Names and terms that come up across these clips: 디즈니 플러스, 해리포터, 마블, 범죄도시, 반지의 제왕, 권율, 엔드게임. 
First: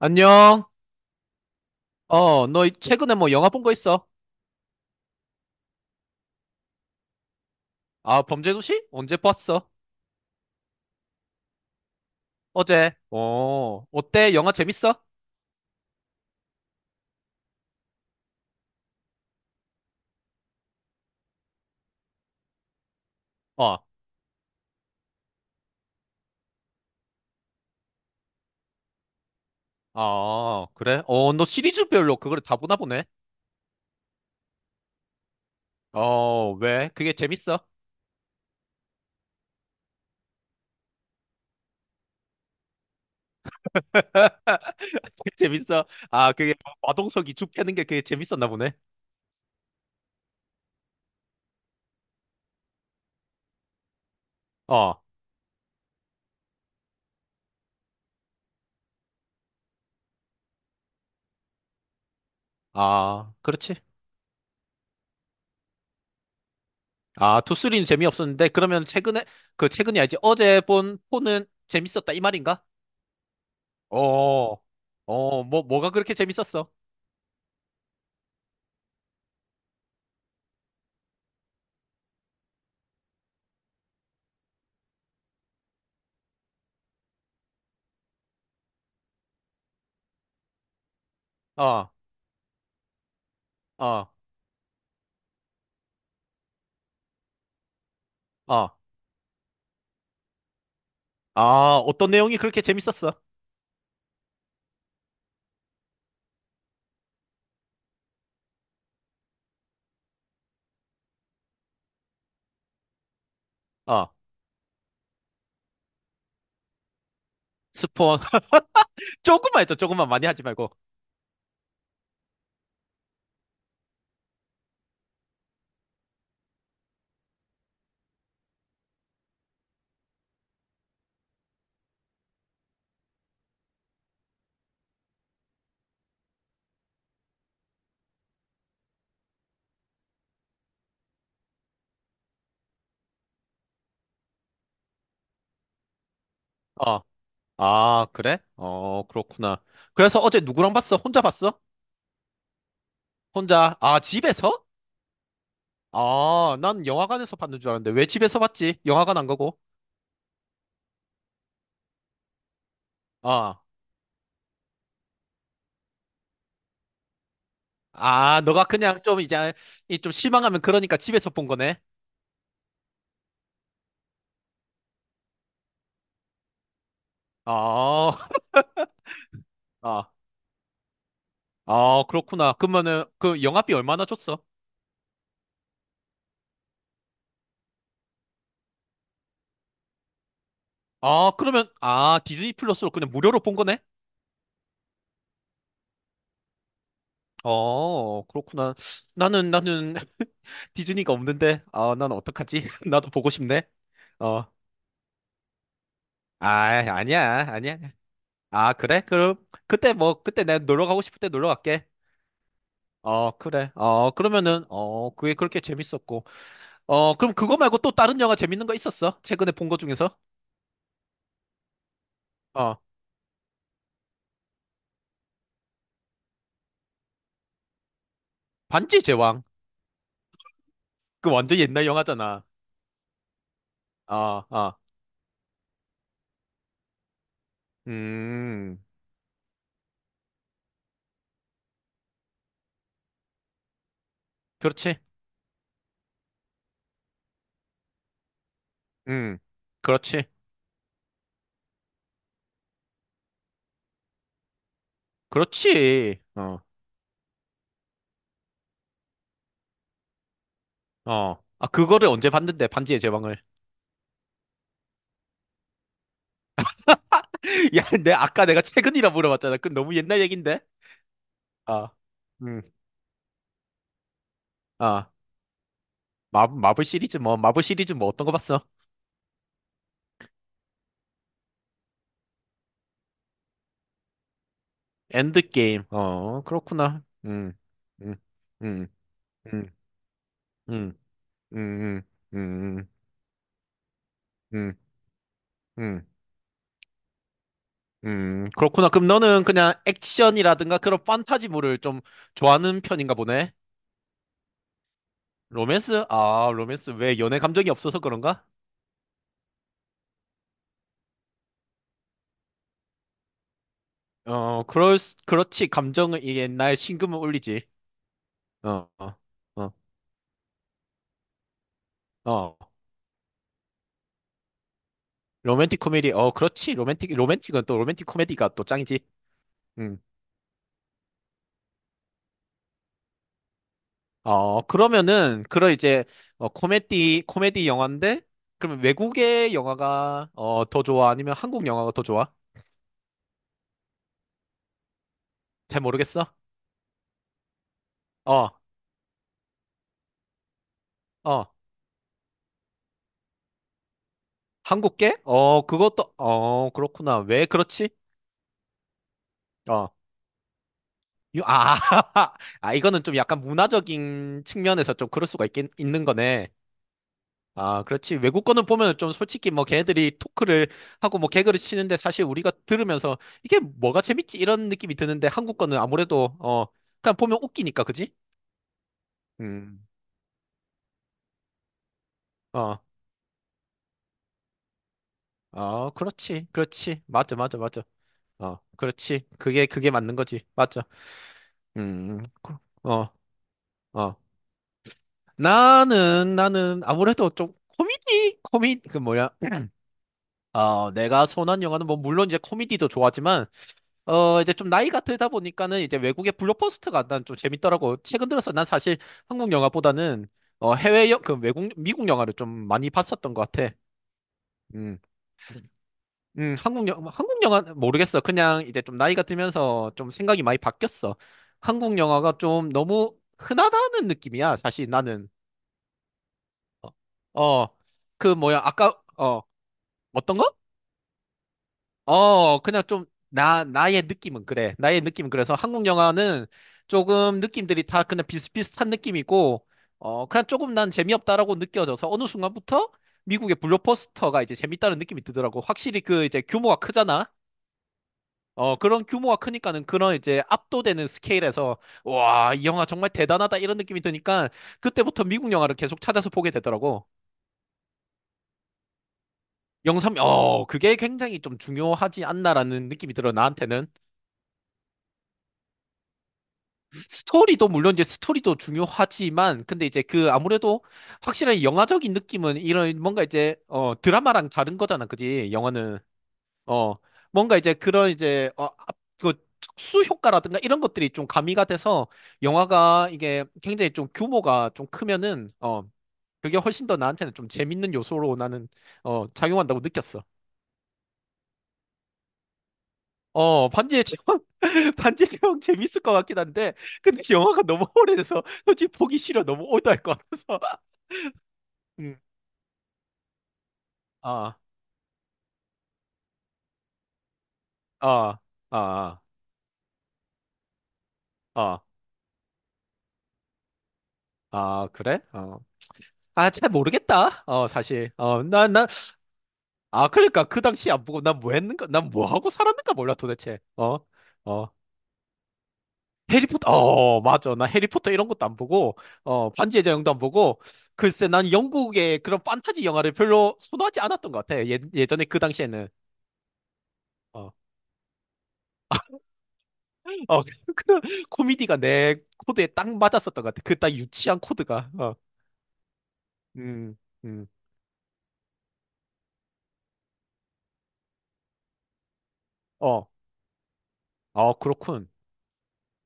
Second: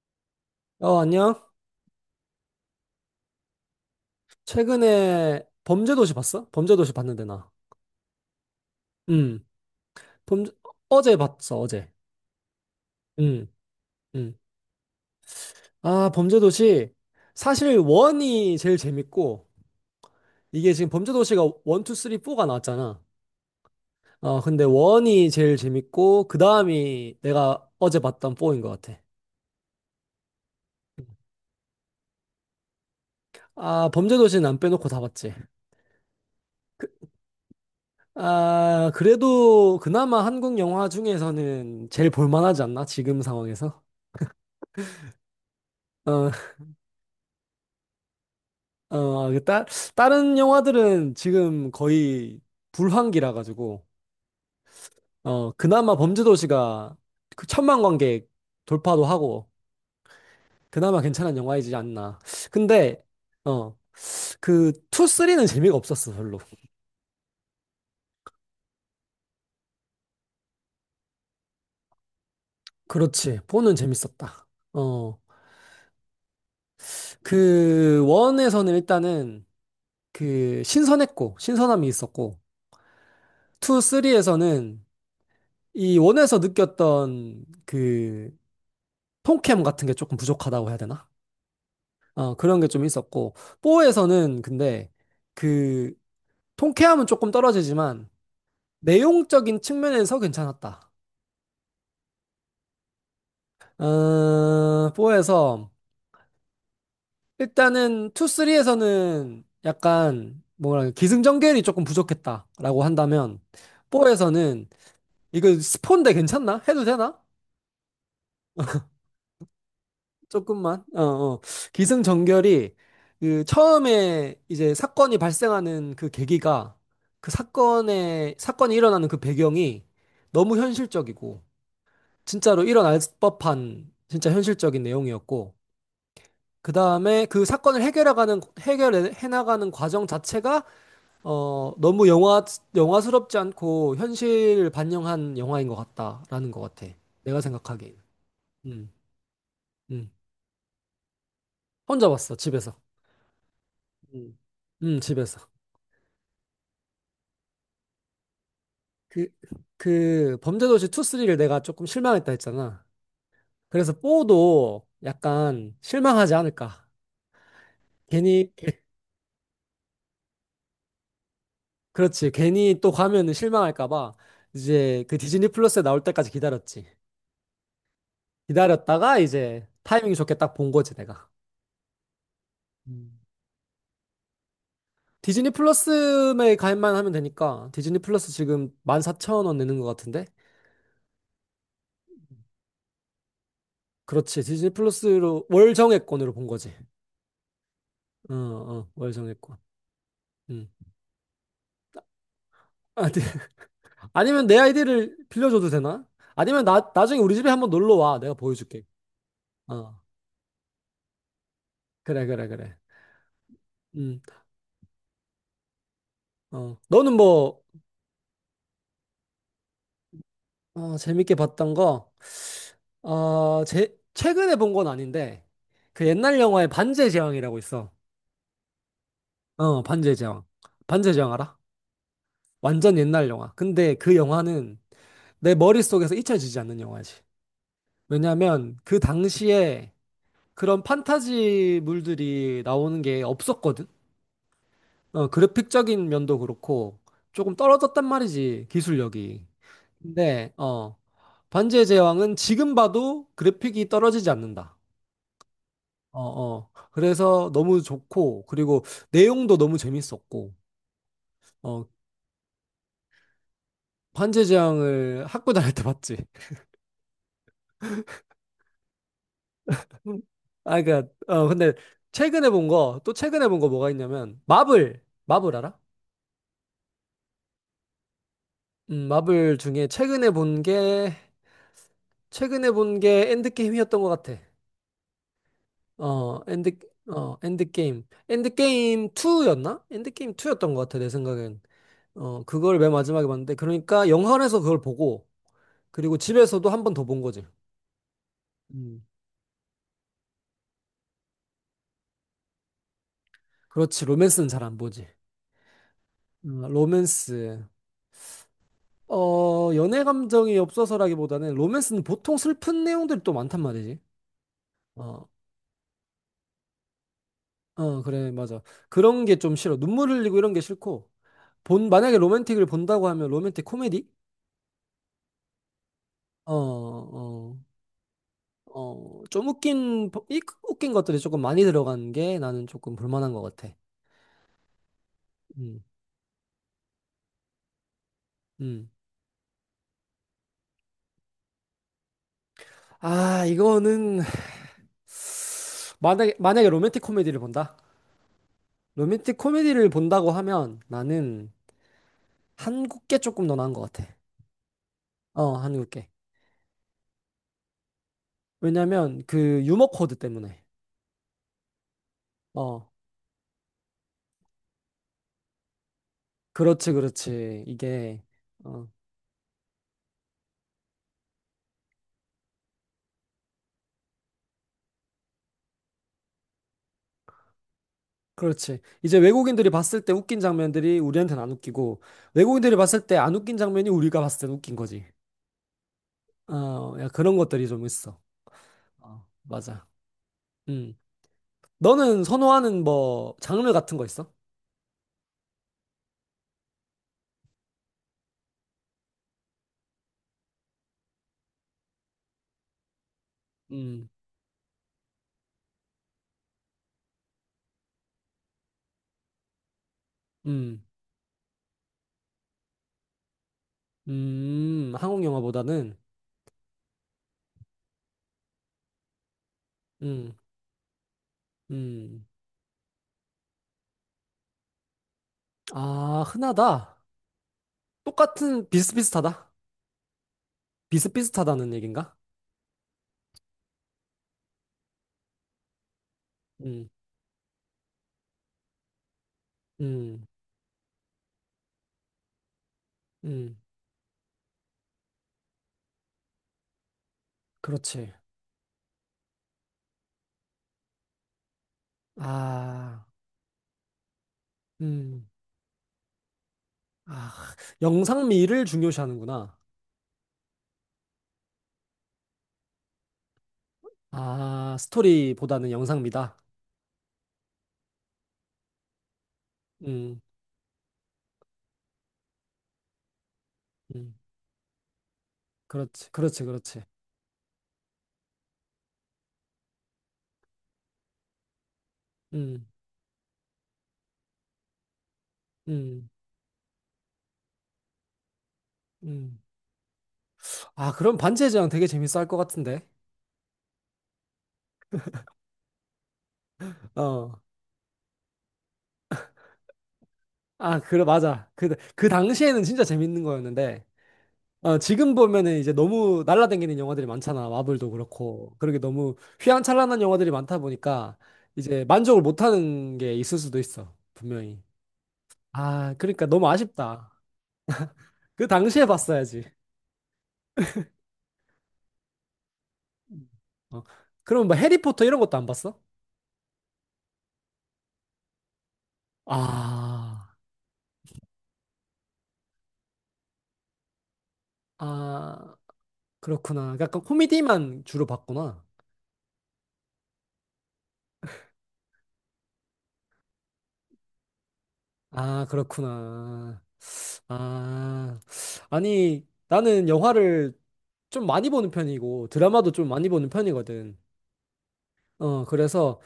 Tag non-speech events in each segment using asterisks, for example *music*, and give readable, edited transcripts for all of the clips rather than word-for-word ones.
안녕. 어, 안녕. 어, 너 최근에 뭐 영화 본 거 있어? 최근에 범죄도시 봤어? 범죄도시 봤는데, 나. 아, 범죄도시? 언제 음 봤어? 범죄, 어제 봤어, 어제. 어제. 음. 어, 어때? 음. 영화 재밌어? 아, 범죄도시. 사실, 원이 제일 재밌고, 이게 지금 범죄도시가 원, 투, 쓰리, 포가 나왔잖아. 어, 어, 근데 원이 제일 재밌고, 그 다음이 내가 어제 봤던 포인것 같아. 아, 그래? 어, 너 시리즈별로 그걸 다 보나 보네. 아, 범죄도시는 안 빼놓고 다 봤지. 어, 왜? 그게 재밌어? 아, 그래도 그나마 한국 영화 중에서는 제일 볼만하지 않나? 지금 상황에서? *laughs* 그게 재밌어? 어, 아, 그게 마동석이 죽 패는 게 그게 재밌었나 보네. 어, 다른 영화들은 지금 거의 불황기라 가지고 어, 어, 그나마 범죄도시가 그 천만 관객 돌파도 하고 그나마 괜찮은 영화이지 않나. 근데 아, 어, 그렇지. 그 2, 3는 재미가 없었어, 별로. 아, 투쓰리는 재미없었는데 그러면 최근에 그 최근이 아니지 어제 본 포는 재밌었다 이 말인가? 그렇지. 4는 재밌었다. 어, 어, 어, 뭐가 그렇게 재밌었어? 그 1에서는 일단은 그 신선했고 신선함이 있었고 2, 3에서는 이 1에서 느꼈던 그 통캠 같은 게 조금 부족하다고 해야 되나? 어. 어, 그런 게 좀 있었고, 어, 뽀에서는 근데 그 통쾌함은 조금 떨어지지만 어, 내용적인 측면에서 괜찮았다. 아, 어떤 내용이 그렇게 재밌었어? 어, 뽀에서 일단은 투쓰리에서는 약간 뭐랄까 기승전결이 조금 부족했다라고 한다면 어, 뽀에서는 이거 스폰데 괜찮나? 해도 되나? 스폰. *laughs* 조금만 했죠, 조금만 많이 하지 말고. 조금만. 어, 어. 기승전결이 그 처음에 이제 사건이 발생하는 그 계기가 그 사건의 사건이 일어나는 그 배경이 너무 현실적이고 진짜로 일어날 법한 진짜 현실적인 내용이었고 그다음에 그 사건을 해결해 나가는 과정 자체가 너무 영화스럽지 않고 현실을 반영한 영화인 것 같다라는 것 같아. 어, 내가 생각하기에는. 아, 그래? 음. 어, 그렇구나. 음. 그래서 어제 누구랑 봤어? 혼자 봤어? 혼자 봤어, 집에서. 혼자, 아, 음. 집에서? 집에서. 아, 난 영화관에서 봤는 줄 알았는데, 왜 집에서 봤지? 영화관 그, 안 가고. 그 범죄도시 2, 3를 내가 조금 실망했다 했잖아. 아 그래서 4도 약간 실망하지 않을까. 아, 괜히, 너가 그냥 좀 이제, 이 좀 실망하면 그러니까 집에서 본 거네. 그렇지. 괜히 또 가면은 실망할까 봐 이제 그 디즈니 플러스에 나올 때까지 기다렸지. 아, 기다렸다가 *laughs* 이제 아, 타이밍이 좋게 딱 본 거지, 내가. 아, 그렇구나. 그러면은, 음. 그 영화비 얼마나 줬어? 디즈니 플러스에 가입만 하면 되니까 디즈니 플러스 지금 14,000원 내는 것 같은데? 아, 그러면, 아, 디즈니 플러스로 그냥 무료로 본 거네? 그렇지. 디즈니 플러스로 월 정액권으로 본 거지. 어, 어, 그렇구나. 어, 월 나는, 정액권. 나는 *laughs* 음. 디즈니가 없는데, 아, 난 어떡하지? *laughs* 아, 나도 네. 보고 싶네. 어, 아니면 내 아이디를 빌려줘도 되나? 아, 아니면 나중에 우리 아니야, 집에 한번 아니야. 놀러 와. 내가 아, 보여줄게. 그래? 그럼, 그때 어, 뭐, 그때 내가 놀러 가고 싶을 때 놀러 갈게. 그래, 그래, 그래. 어, 그래. 어, 음, 그러면은, 어, 그게 그렇게 재밌었고. 어, 너는 어, 그럼 그거 뭐, 말고 또 다른 영화 재밌는 거 있었어? 최근에 본 거 중에서? 어, 재밌게 봤던 거, 어, 어, 최근에 본 건 아닌데, 그 옛날 영화에 반지의 제왕이라고 있어. 반지의 제왕. 어, 반지의 제왕. 반지의 그 제왕 알아? 완전 옛날 영화잖아. 완전 옛날 영화. 근데 그 어, 어, 영화는 내 머릿속에서 잊혀지지 않는 영화지. 왜냐면 음, 그 당시에 그런 판타지물들이 나오는 게 없었거든? 그렇지. 어, 그래픽적인 면도 그렇고 조금 떨어졌단 말이지 음, 기술력이. 그렇지. 근데 어, 반지의 제왕은 지금 봐도 그래픽이 떨어지지 않는다. 어, 그렇지. 어. 어. 그래서 너무 좋고 그리고 내용도 너무 재밌었고 어. 아, 어, 그거를 언제 봤는데, 반지의 제왕을. 반지의 제왕을 학교 다닐 때 봤지. *laughs* 야, 아까 내가 최근이라 물어봤잖아. 그 너무 *laughs* 음. 옛날 얘긴데? 아, 그니까, 어, 근데, 아, 음, 최근에 본 거 뭐가 있냐면, 마블, 아. 마블 알아? 마블 시리즈 뭐, 마블 시리즈 뭐 어떤 거 봤어? 마블 중에 최근에 본 게 엔드게임이었던 것 같아. 엔드게임. 어, 어, 엔드, 그렇구나. 어, 엔드게임. 음, 음, 엔드게임 음, 2였나? 엔드게임 2였던 것 음, 같아, 내 음, 생각엔. 음, 어, 그걸 음, 맨 마지막에 봤는데, 그러니까 영화관에서 음, 그걸 보고, 음. 그리고 집에서도 한 번 더 본 거지. 음. 그렇구나. 음, 그럼 너는 그냥 액션이라든가 그런 판타지물을 좀 좋아하는 편인가 보네? 그렇지, 로맨스는 잘 안 보지. 로맨스? 아, 로맨스. 왜 연애 로맨스. 감정이 없어서 그런가? 어, 연애 감정이 없어서라기보다는 로맨스는 보통 슬픈 내용들이 또 많단 말이지. 어, 어, 그렇지. 감정은 이 옛날 심금을 울리지. 어, 그래, 맞아. 어, 그런 게 좀 어, 싫어. 눈물 흘리고 이런 게 싫고, 만약에 어. 로맨틱을 어. 본다고 하면 로맨틱 코미디? 로맨틱 코미디. 어, 어, 그렇지. 로맨틱, 어. 로맨틱은 또 로맨틱 코미디가 또 짱이지. 어, 음. 웃긴 것들이 조금 많이 들어간 게 나는 조금 불만한 것 같아. 어, 그러면은, 그런 음, 이제, 어, 코미디, 코미디 영화인데, 그러면 음. 외국의 영화가, 어, 더 좋아? 아니면 한국 영화가 더 좋아? 아, 이거는, 잘 *sighs* 모르겠어. 만약에 로맨틱 코미디를 본다? 어, 로맨틱 코미디를 본다고 하면 어. 나는 한국 게 조금 더 나은 것 같아. 한국계? 어, 어, 한국 게. 그것도, 어, 그렇구나. 왜 그렇지? 왜냐면 그 유머 어. 코드 때문에. 아, *laughs* 아, 어, 이거는 좀 약간 문화적인 측면에서 좀 그럴 수가 있는 거네. 그렇지, 그렇지. 아, 그렇지. 이게, 외국 거는 어, 보면 좀 솔직히 뭐 걔네들이 토크를 하고 뭐 개그를 치는데 사실 우리가 들으면서 이게 뭐가 재밌지? 이런 느낌이 드는데 한국 거는 아무래도 어, 그냥 보면 웃기니까, 그지? 그렇지. 이제 외국인들이 음. 봤을 때 웃긴 장면들이 우리한테는 안 웃기고, 외국인들이 어, 봤을 때 안 웃긴 장면이 우리가 봤을 때 웃긴 거지. 어, 그렇지. 어, 그렇지. 야, 그런 맞아, 맞아, 것들이 맞아. 좀 있어. 어, 어, 그렇지. 그게, 맞아. 그게 맞는 거지. 맞아. 음. 너는 음, 그- 선호하는 어, 뭐 장르 같은 거 어. 있어? 나는 아무래도 좀 코미디? 그 뭐야. 어, 내가 선호한 영화는 뭐 물론 이제 코미디도 좋아하지만 음. 어, 이제 좀 나이가 들다 보니까는 이제 외국의 블록버스터가 난 좀 재밌더라고. 최근 들어서 난 사실 한국 영화보다는 어, 음. 해외 영, 그 외국, 미국 영화를 좀 많이 봤었던 것 같아. 음. 음, 한국 영화보다는 한국 영화, 한국 영화 모르겠어. 그냥 이제 좀 나이가 들면서 좀 음. 생각이 많이 바뀌었어. 한국 음. 영화가 좀 너무 흔하다는 느낌이야. 사실 나는. 아, 흔하다. 어, 어, 그 뭐야, 똑같은 아까, 어, 비슷비슷하다. 어떤 거? 비슷비슷하다는 얘긴가? 어, 그냥 좀, 나의 느낌은 그래. 나의 느낌은 그래서 한국 영화는 음. 조금 느낌들이 다 그냥 비슷비슷한 느낌이고, 음. 어, 그냥 조금 난 재미없다라고 느껴져서 어느 순간부터 미국의 음. 블록버스터가 이제 재밌다는 느낌이 드더라고. 확실히 그 이제 규모가 크잖아? 그렇지. 어, 그런 규모가 크니까는 그런 이제 압도되는 스케일에서, 와, 이 영화 아. 정말 대단하다 이런 느낌이 드니까 그때부터 음. 미국 영화를 계속 찾아서 보게 되더라고. 아, 영상미를 중요시하는구나. 영상, 어, 그게 굉장히 좀 중요하지 않나라는 느낌이 들어, 나한테는. 아, 스토리보다는 영상미다. 스토리도 물론 이제 스토리도 중요하지만 근데 이제 음. 그 아무래도 확실한 영화적인 느낌은 이런 뭔가 이제 어 음. 드라마랑 다른 거잖아 그지 영화는 그렇지. 그렇지. 그렇지. 어 뭔가 이제 그런 이제 어그 특수 효과라든가 이런 것들이 좀 가미가 돼서 음. 영화가 이게 굉장히 좀 규모가 좀 크면은 어 음. 그게 훨씬 더 나한테는 좀 재밌는 요소로 나는 어 음. 작용한다고 느꼈어. 아, 그럼 반체제왕 되게 재밌어 할 것 같은데. 어, 반지의 제왕, *laughs* 반지의 제왕 재밌을 것 같긴 한데, 근데 어. 영화가 너무 오래돼서 솔직히 보기 싫어. 너무 올드할 것 같아서. 아, *laughs* 그래, 맞아. 그 음, 당시에는 진짜 재밌는 거였는데, 아, 어, 지금 보면은 이제 너무 날라다니는 영화들이 많잖아. 마블도 아, 그렇고. 그러게 너무 아, 휘황찬란한 영화들이 많다 보니까, 아, 이제 만족을 못하는 게 있을 수도 있어. 분명히. 아, 그래? 어. 아, 그러니까 너무 아, 잘 아쉽다. 모르겠다. 어, 사실. 어, 그 난, 당시에 난, 봤어야지. 아, 그러니까 그 당시 안 보고 난 뭐 했는가, 난 뭐 하고 살았는가 몰라 음. 도대체. 어. 어, 그럼 뭐 어. 해리포터 이런 것도 안 봤어? 해리포터, 어, 맞아. 나 해리포터 이런 것도 안 보고, 어, 반지의 제왕도 안 아, 보고, 글쎄, 난 영국의 그런 판타지 영화를 별로 선호하지 않았던 것 같아. 예, 예전에 그 아, 당시에는. 그렇구나. 약간 어, 어, 코미디만 주로 봤구나. *laughs* 그 코미디가 내 코드에 딱 맞았었던 것 같아. 그 딱 유치한 코드가. 어, 아, 그렇구나. 음, 음, 아, 아니, 나는 영화를 좀 많이 보는 편이고, 드라마도 좀 어, 많이 보는 편이거든. 어, 그렇군. 어, 그래서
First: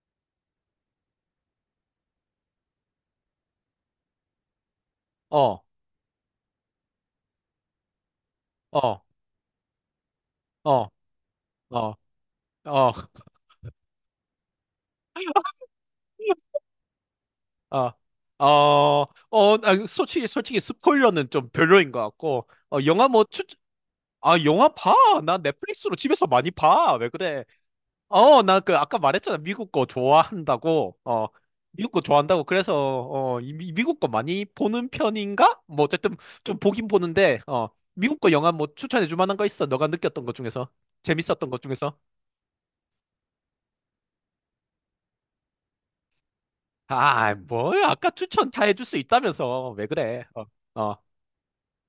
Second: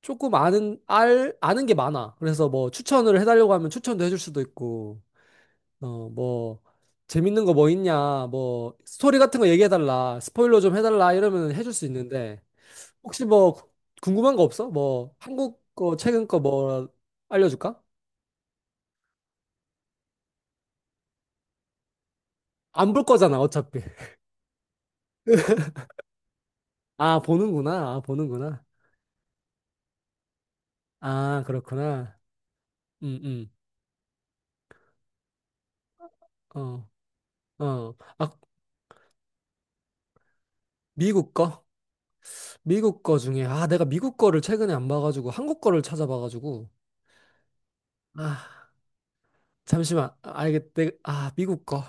조금 아는 게 많아. 그래서 뭐 추천을 해달라고 하면 추천도 해줄 수도 있고, 어, 어, 뭐, 재밌는 거 뭐 있냐, 뭐, 어, 스토리 같은 거 얘기해달라, 스포일러 어, 좀 어, 해달라, 이러면 해줄 수 어, 있는데, 혹시 뭐, 궁금한 거 없어? 뭐, 한국 거, 최근 거 *laughs* 뭐, 알려줄까? 어, 어, 어, 아, 솔직히 솔직히 스포일러는 좀 별로인 것 같고. 어, 안 볼 영화 뭐 거잖아, 어차피. 아, 영화 봐. 나 넷플릭스로 집에서 많이 봐. 왜 아, 그래? 보는구나. 아, 어, 나 보는구나. 그 아까 말했잖아. 미국 거 좋아한다고. 어, 아, 미국 거 그렇구나. 좋아한다고. 그래서 음, 어, 음. 미국 거 많이 보는 편인가? 뭐 어쨌든 좀 어, 보긴 보는데 어, 어. 미국 거 아, 영화 뭐 추천해 줄 만한 거 있어? 너가 느꼈던 것 중에서 미국 재밌었던 것 거? 중에서? 미국 거 중에, 아, 내가 미국 거를 최근에 안 봐가지고, 한국 거를 찾아봐가지고. 아, 뭐야? 아까 아, 추천 다 해줄 수 있다면서 왜 잠시만. 그래? 아, 어, 어, 아, 미국 거.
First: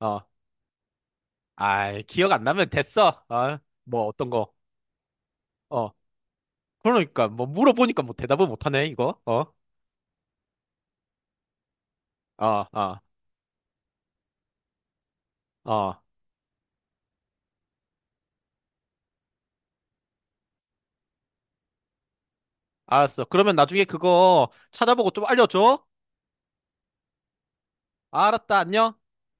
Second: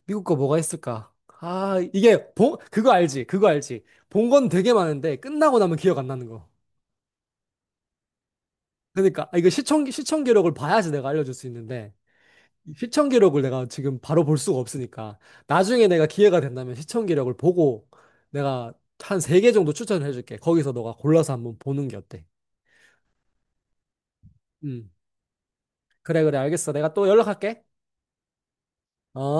어. 미국 거 뭐가 있을까? 아, 아이, 이게, 기억 안 나면 그거 알지? 됐어. 그거 어, 알지? 뭐 본 어떤 건 거? 되게 많은데, 끝나고 나면 어, 기억 안 나는 거. 그러니까 뭐 물어보니까 뭐 대답을 못하네 이거. 그러니까, 아, 어, 이거 시청 기록을 봐야지 내가 알려줄 수 있는데. 어, 이 어, 시청 기록을 내가 지금 바로 볼 수가 없으니까 나중에 어. 내가 기회가 된다면 시청 기록을 보고 내가 한 세 개 정도 추천을 해줄게. 거기서 너가 골라서 한번 보는 게 어때? 알았어. 그러면 나중에 그거 음. 찾아보고 좀 알려줘. 그래, 그래, 알겠어. 내가 또 연락할게. 알았다. 안녕. 어?